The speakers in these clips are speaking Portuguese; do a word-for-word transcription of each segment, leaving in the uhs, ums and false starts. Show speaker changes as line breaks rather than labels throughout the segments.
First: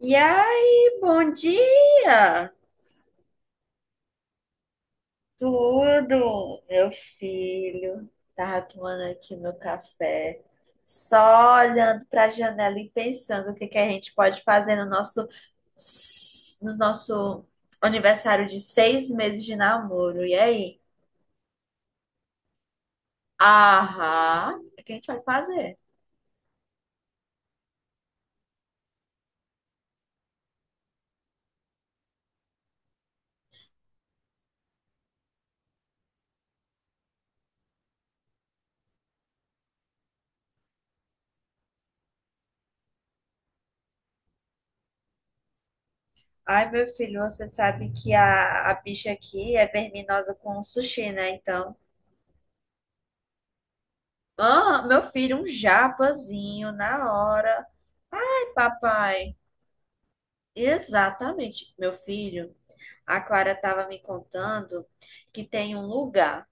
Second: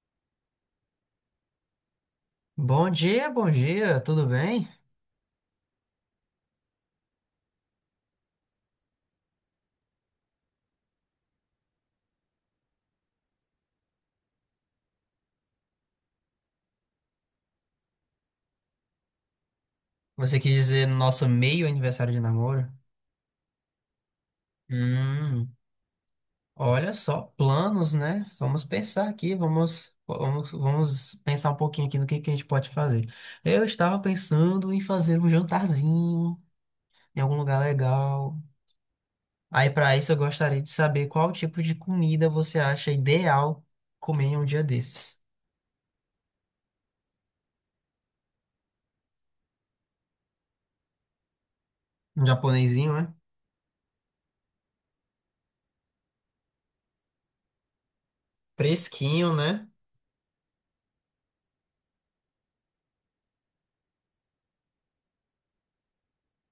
E aí, bom dia!
Bom dia, bom dia, tudo bem?
Tudo, meu filho. Tava tomando aqui meu café, só olhando para a janela e pensando o que que a gente pode fazer no nosso, no nosso aniversário de seis meses de namoro. E
Você quis
aí?
dizer nosso meio aniversário de namoro?
Aham, o que a gente vai
Hum,
fazer?
Olha só, planos, né? Vamos pensar aqui, vamos, vamos, vamos pensar um pouquinho aqui no que que a gente pode fazer. Eu estava pensando em fazer um jantarzinho em algum lugar legal. Aí, para isso, eu gostaria de saber qual tipo de comida você acha ideal comer em um dia desses.
Ai, meu filho, você sabe que a, a bicha aqui é verminosa com sushi, né? Então.
Um japonesinho, né?
Ah, meu filho, um japazinho na hora.
Fresquinho,
Papai,
né?
exatamente, meu filho. A Clara estava me contando que tem um lugar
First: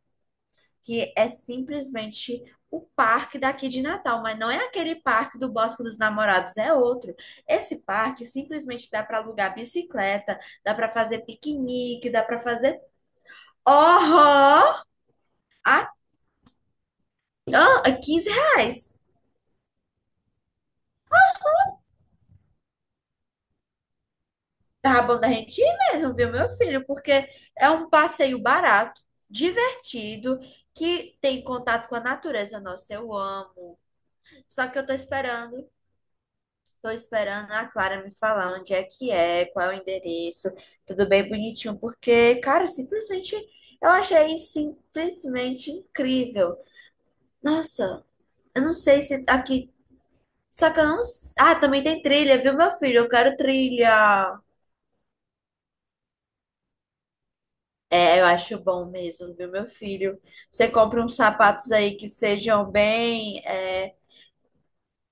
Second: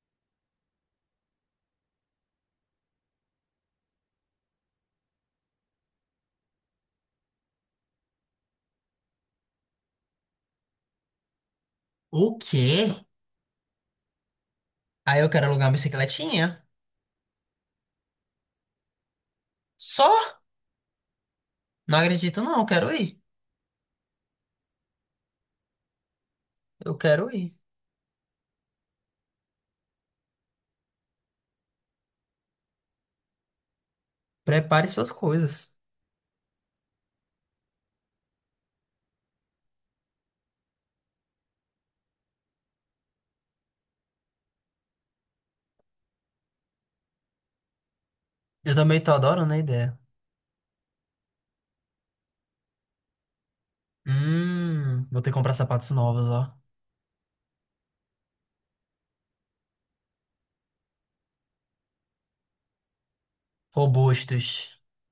que é simplesmente o parque daqui de Natal, mas não é aquele parque do Bosque dos Namorados, é outro. Esse parque simplesmente dá para alugar bicicleta, dá para fazer piquenique, dá
O
para fazer.
quê?
Oh,
Aí eu quero alugar uma
a
bicicletinha.
quinze reais.
Só? Não acredito, não. Eu quero ir.
Tá bom da gente ir mesmo, viu, meu filho?
Eu quero
Porque
ir.
é um passeio barato, divertido, que tem contato com a natureza. Nossa, eu amo. Só que eu
Prepare
tô
suas
esperando,
coisas.
tô esperando a Clara me falar onde é que é, qual é o endereço, tudo bem bonitinho, porque, cara, simplesmente eu achei simplesmente incrível. Nossa, eu
Eu
não
também
sei
tô
se
adorando a
aqui.
ideia.
Só que eu não. s- Ah, também tem trilha, viu, meu filho? Eu quero trilha.
Hum, vou ter que comprar sapatos novos, ó.
É, eu acho bom mesmo, viu, meu filho? Você compra uns sapatos aí que sejam bem. é,
Robustos.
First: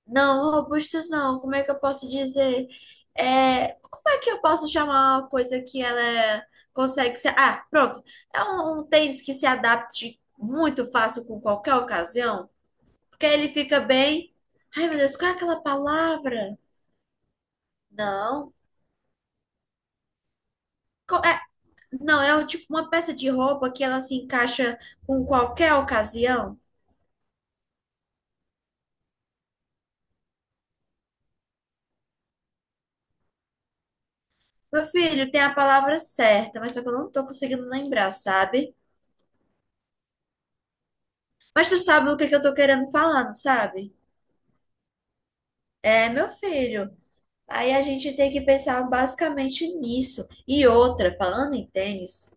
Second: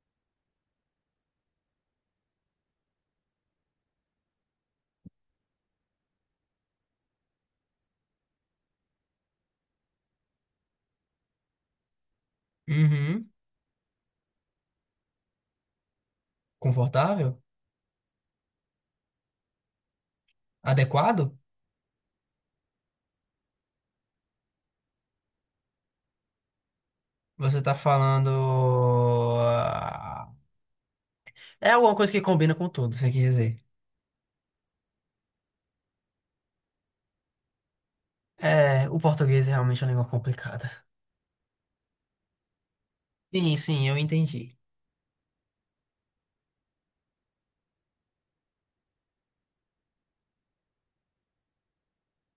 Não, robustos não. Como é que eu posso dizer? É, como é que eu posso chamar uma coisa que ela é- consegue se. Ah, pronto. É um, um tênis que se adapte muito fácil com qualquer ocasião, porque
Uhum.
ele fica bem. Ai, meu Deus, qual é aquela palavra?
Confortável?
Não. Co-
Adequado?
é- Não, é um tipo uma peça de roupa que ela se encaixa com qualquer ocasião.
Você tá falando. Ah, É alguma coisa que combina com tudo, você quer dizer.
Meu filho, tem a palavra certa, mas só que eu não tô conseguindo lembrar, sabe?
É, o português é realmente uma língua complicada.
Mas tu sabe o que que eu tô querendo falar, não
Sim, sim,
sabe?
eu entendi.
É, meu filho. Aí a gente tem que pensar basicamente nisso. E outra, falando em tênis.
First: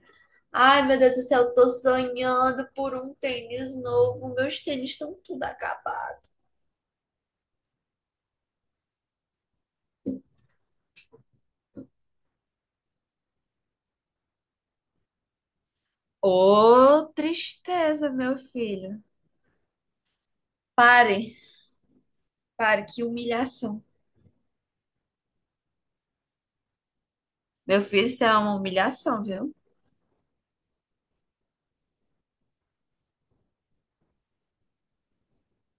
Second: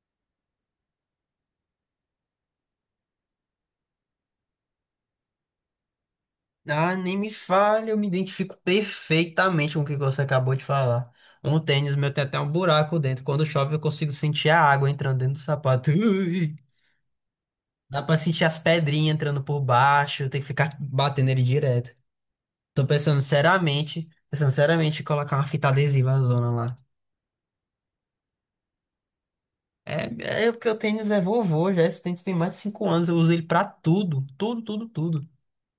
Ai, meu Deus do céu, eu tô sonhando por um tênis novo. Meus tênis estão tudo acabados.
Ah, nem me fale, eu me identifico perfeitamente com o que você acabou de falar. Um tênis meu tem até um buraco dentro. Quando chove, eu consigo sentir a água entrando dentro do sapato. Ui!
Ô,
Dá
tristeza,
pra
meu
sentir as
filho.
pedrinhas entrando por baixo, tem que ficar batendo
Pare,
ele direto. Tô
pare, que
pensando
humilhação.
seriamente, pensando seriamente em colocar uma fita adesiva na zona lá.
Meu filho, isso é uma humilhação, viu?
É, é porque o tênis é vovô já, esse tênis tem mais de cinco anos, eu uso ele pra tudo, tudo, tudo, tudo.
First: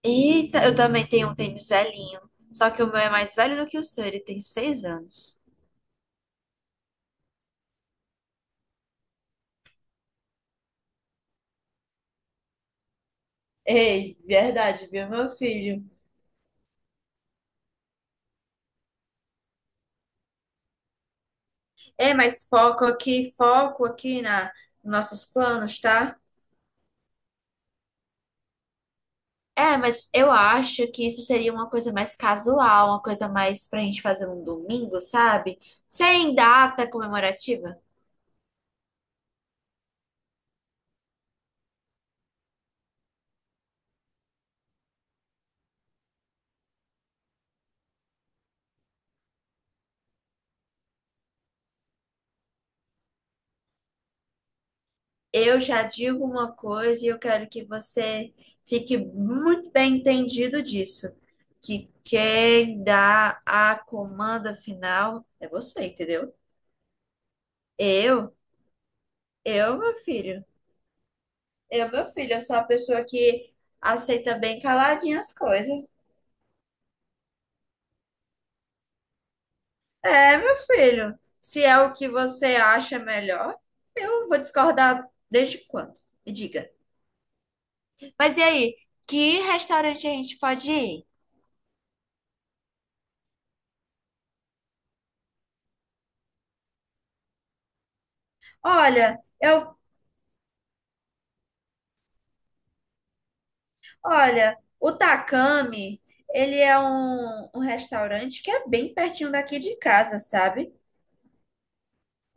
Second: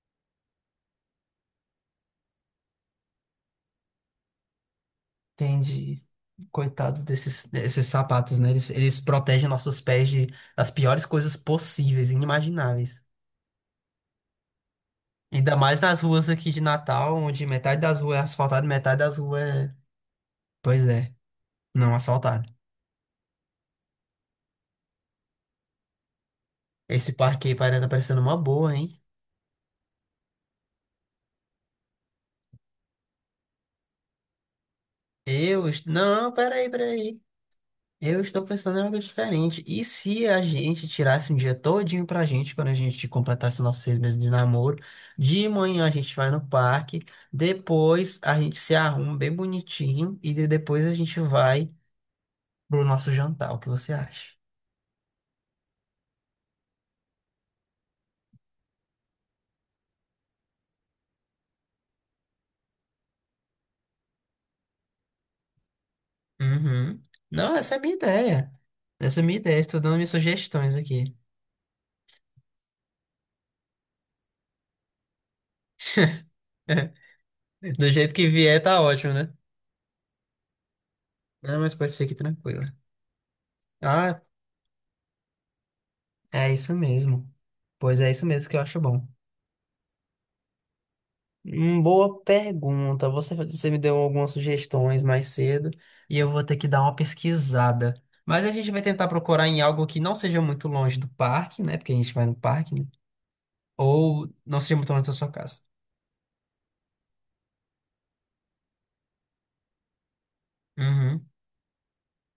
Eita, eu também tenho um tênis velhinho. Só que o meu é mais velho do que o seu, ele tem seis anos.
Entendi. Coitados desses, desses sapatos, né? Eles, eles protegem nossos pés de, das piores coisas possíveis, inimagináveis.
Ei, verdade, viu, meu
Ainda mais
filho?
nas ruas aqui de Natal, onde metade das ruas é asfaltada, e metade das ruas é, pois é, não
É,
asfaltada.
mas foco aqui, foco aqui na nos nossos planos, tá?
Esse parque aí parece tá parecendo uma boa, hein?
É, mas eu acho que isso seria uma coisa mais casual, uma coisa mais pra gente fazer um domingo, sabe?
Eu... est- Não,
Sem
peraí,
data
peraí.
comemorativa.
Eu estou pensando em algo diferente. E se a gente tirasse um dia todinho pra gente, quando a gente completasse nossos seis meses de namoro, de manhã a gente vai no parque, depois a gente se arruma bem bonitinho e de- depois a gente vai pro nosso jantar. O que você acha?
Eu já digo uma coisa e eu quero que você fique muito bem entendido disso, que quem dá a comanda final é você, entendeu?
Uhum. Não, essa é a minha
Eu,
ideia. Essa é a minha ideia.
eu,
Estou
meu
dando minhas
filho,
sugestões aqui.
eu, meu filho, eu sou a pessoa que aceita bem caladinha as coisas.
Do jeito que vier, tá ótimo, né?
É, meu filho,
Não,
se
mas
é o
pois
que
fique
você
tranquila.
acha melhor,
Ah,
eu vou discordar desde quando? Me
é
diga.
isso mesmo. Pois é isso
Mas e
mesmo que eu
aí,
acho bom.
que restaurante a gente pode ir?
Hum, Boa pergunta. Você, você me deu algumas sugestões mais cedo e eu vou ter que dar uma pesquisada. Mas a gente vai tentar
Olha,
procurar em
eu
algo que não seja muito longe do parque, né? Porque a gente vai no parque, né? Ou
Olha,
não seja muito
o
longe da sua casa.
Takami, ele é um, um restaurante que é bem pertinho daqui de casa, sabe?
Uhum.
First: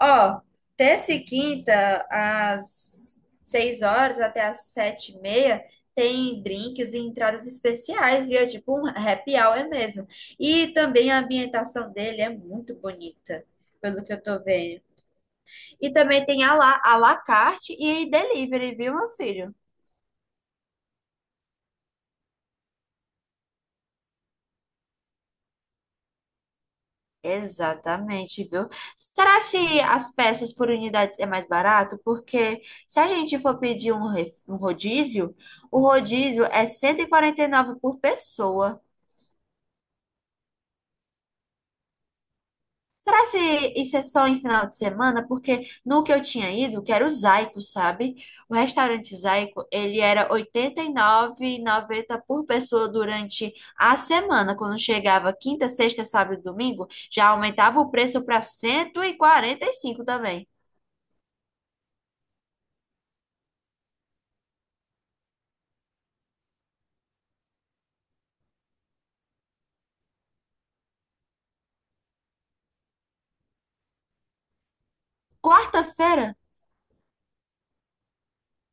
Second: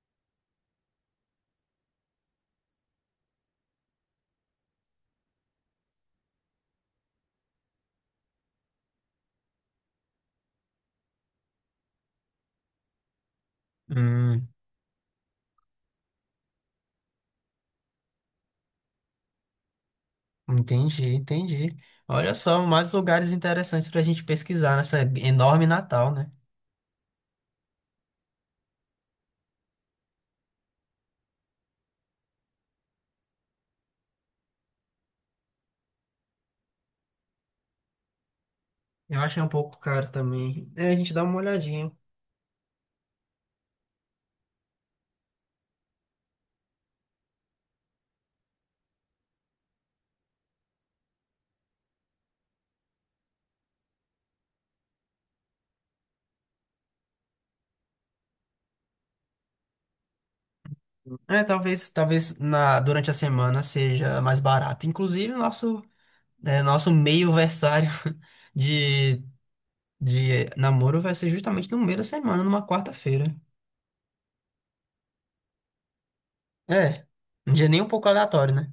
Ó, terça e quinta, às seis horas até às sete e meia, tem drinks e entradas especiais, viu? É tipo um happy hour mesmo. E também a ambientação dele é muito bonita, pelo que eu tô
Hum,
vendo. E também tem a la, à la carte e delivery, viu, meu filho?
entendi, entendi. Olha só, mais lugares interessantes pra gente pesquisar nessa enorme Natal, né?
Exatamente, viu? Será se as peças por unidades é mais barato? Porque se a gente for pedir um, re- um rodízio, o rodízio é cento e e quarenta e nove por pessoa.
Eu achei um pouco caro também. É, a gente dá uma olhadinha.
Será se isso é só em final de semana? Porque no que eu tinha ido, que era o Zaico, sabe? O restaurante Zaico, ele era oitenta e nove e noventa por pessoa durante a semana. Quando chegava quinta, sexta, sábado e domingo, já aumentava o preço para cento e e quarenta e cinco também.
É, talvez, talvez na, durante a semana seja mais barato. Inclusive, nosso. É, nosso meio versário de, de namoro vai ser justamente no meio da semana, numa quarta-feira.
Quarta-feira?
É, um dia nem um pouco aleatório, né?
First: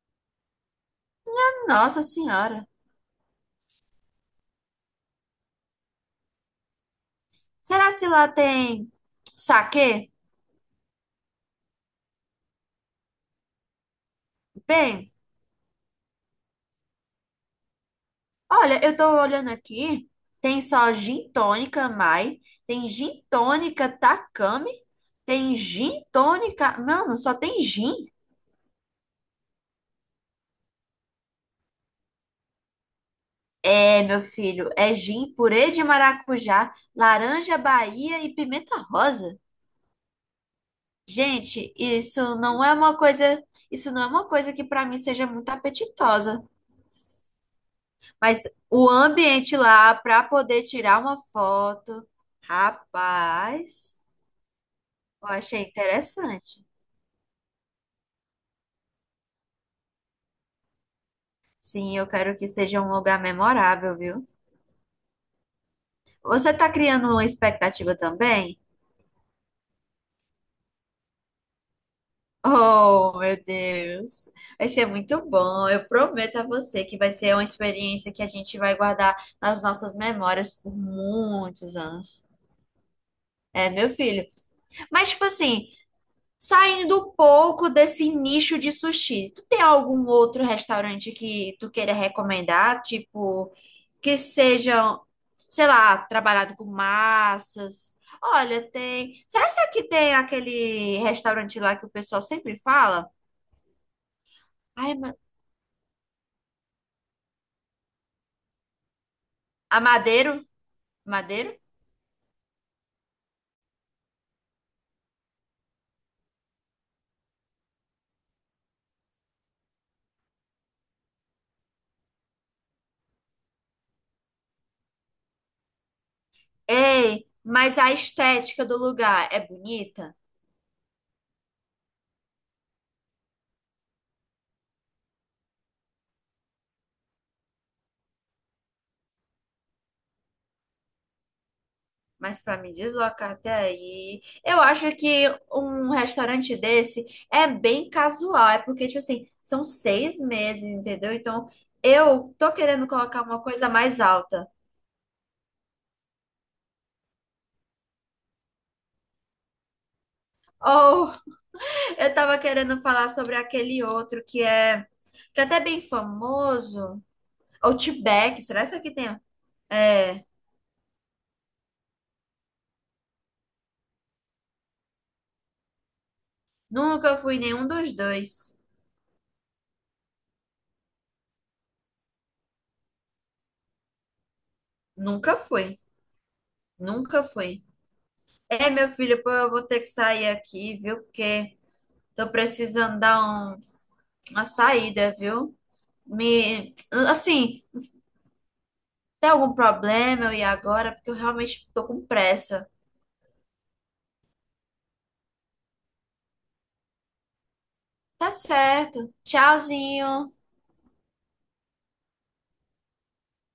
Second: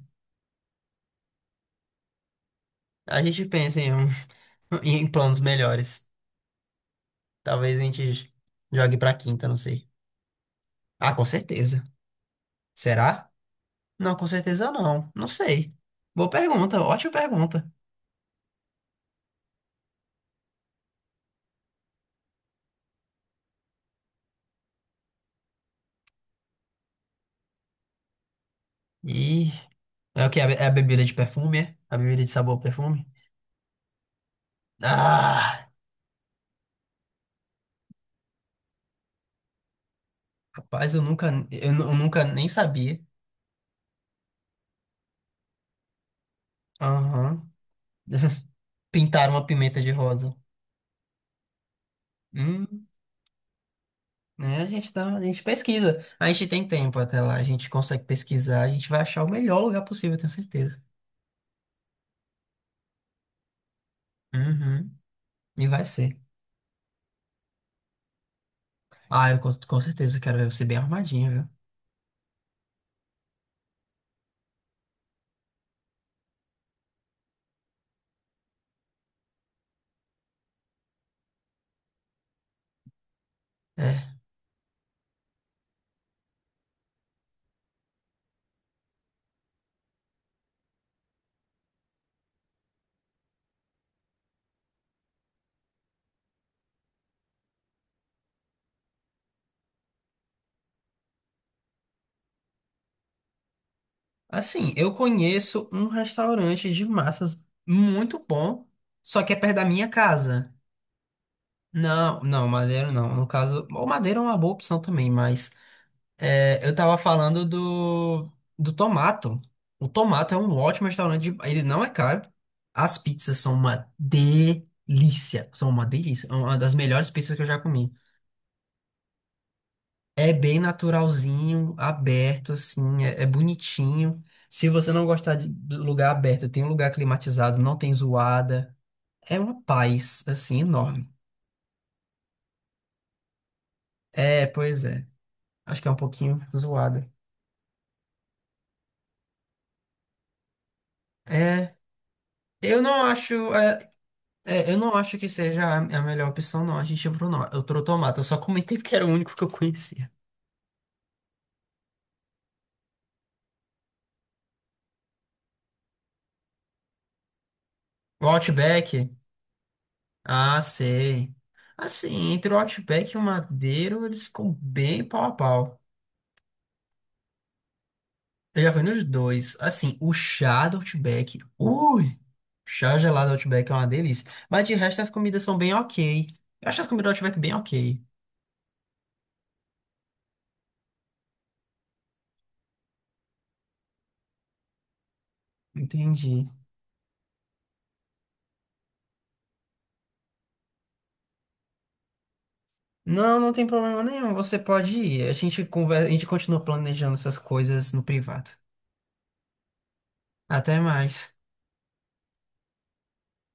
Nossa Senhora.
A gente pensa em, um- em planos melhores. Talvez a
Será se lá
gente
tem
jogue pra quinta, não sei.
saquê?
Ah, com certeza. Será? Não, com certeza não.
Bem,
Não sei. Boa pergunta, ótima pergunta.
olha, eu tô olhando aqui. Tem só gin tônica Mai, tem gin tônica Takami, tem gin tônica. Mano, só tem gin.
E é o que? É a be- é a bebida de perfume, é? A bebida de sabor perfume?
É, meu filho, é gin,
Ah,
purê de maracujá, laranja Bahia e pimenta rosa.
rapaz, eu nunca, eu,
Gente,
nu- eu nunca
isso
nem
não é uma
sabia.
coisa, isso não é uma coisa que pra mim seja muito apetitosa.
Aham.
Mas o
Pintar uma
ambiente
pimenta de
lá para
rosa.
poder tirar uma foto,
Hum,
rapaz,
né? A gente dá, a
eu
gente
achei
pesquisa. A gente
interessante.
tem tempo até lá, a gente consegue pesquisar, a gente vai achar o melhor lugar possível, eu tenho certeza.
Sim, eu quero que seja um lugar memorável, viu?
Uhum. E vai ser.
Você tá criando uma expectativa também?
Ah, eu com, com certeza eu quero ver você bem arrumadinho, viu?
Oh, meu Deus. Vai ser muito bom. Eu prometo a você que vai ser uma experiência que a gente vai guardar nas nossas memórias por muitos anos. É, meu
É.
filho. Mas, tipo assim, saindo um pouco desse nicho de sushi, tu tem algum outro restaurante que tu queira recomendar? Tipo, que sejam, sei lá, trabalhado com massas. Olha, tem. Será que aqui tem aquele restaurante lá que o pessoal sempre fala?
Assim, eu
Ai, ma-
conheço um restaurante de massas muito bom, só que é perto da
a
minha
Madeiro?
casa.
Madeiro?
Não, não, Madeira não. No caso, o Madeira é uma boa opção também, mas é, eu tava falando do, do Tomato. O Tomato é um ótimo restaurante. de- Ele não é caro. As pizzas são uma delícia. São uma delícia. É uma das melhores
Ei,
pizzas que eu já
mas
comi.
a estética do lugar é bonita?
É bem naturalzinho, aberto, assim. É, é bonitinho. Se você não gostar de, do lugar aberto, tem um lugar climatizado, não tem zoada. É uma paz, assim, enorme.
Mas para me deslocar até aí,
É,
eu
pois
acho
é.
que
Acho que é
um
um pouquinho
restaurante desse
zoada.
é bem casual, é porque, tipo assim, são seis meses, entendeu? Então,
É.
eu tô
Eu
querendo
não
colocar uma
acho.
coisa
é,
mais alta.
É, eu não acho que seja a a melhor opção, não. A gente ia pro, Eu trouxe tomate. Eu só comentei porque era o único que eu conhecia.
Ou eu tava querendo falar sobre aquele outro que é, que é até bem famoso,
O
Outback, será que isso aqui
Outback?
tem? É,
Ah, sei. Assim, entre o Outback e o Madeiro, eles ficam bem pau a pau.
nunca fui em nenhum dos dois.
Eu já fui nos dois. Assim, o chá do Outback. Ui! Chá gelado do Outback é uma delícia. Mas de resto, as
Nunca
comidas são bem
fui,
ok. Eu acho as comidas do
nunca
Outback bem
fui.
ok.
É, meu filho, pô, eu vou ter que sair aqui, viu? Porque tô precisando dar um- uma saída, viu?
Entendi.
Me, assim, tem algum problema eu ir agora? Porque eu realmente tô com pressa.
Não, não tem problema nenhum. Você pode ir. A gente conversa, a gente continua planejando essas coisas no
Tá
privado.
certo. Tchauzinho.
Até mais.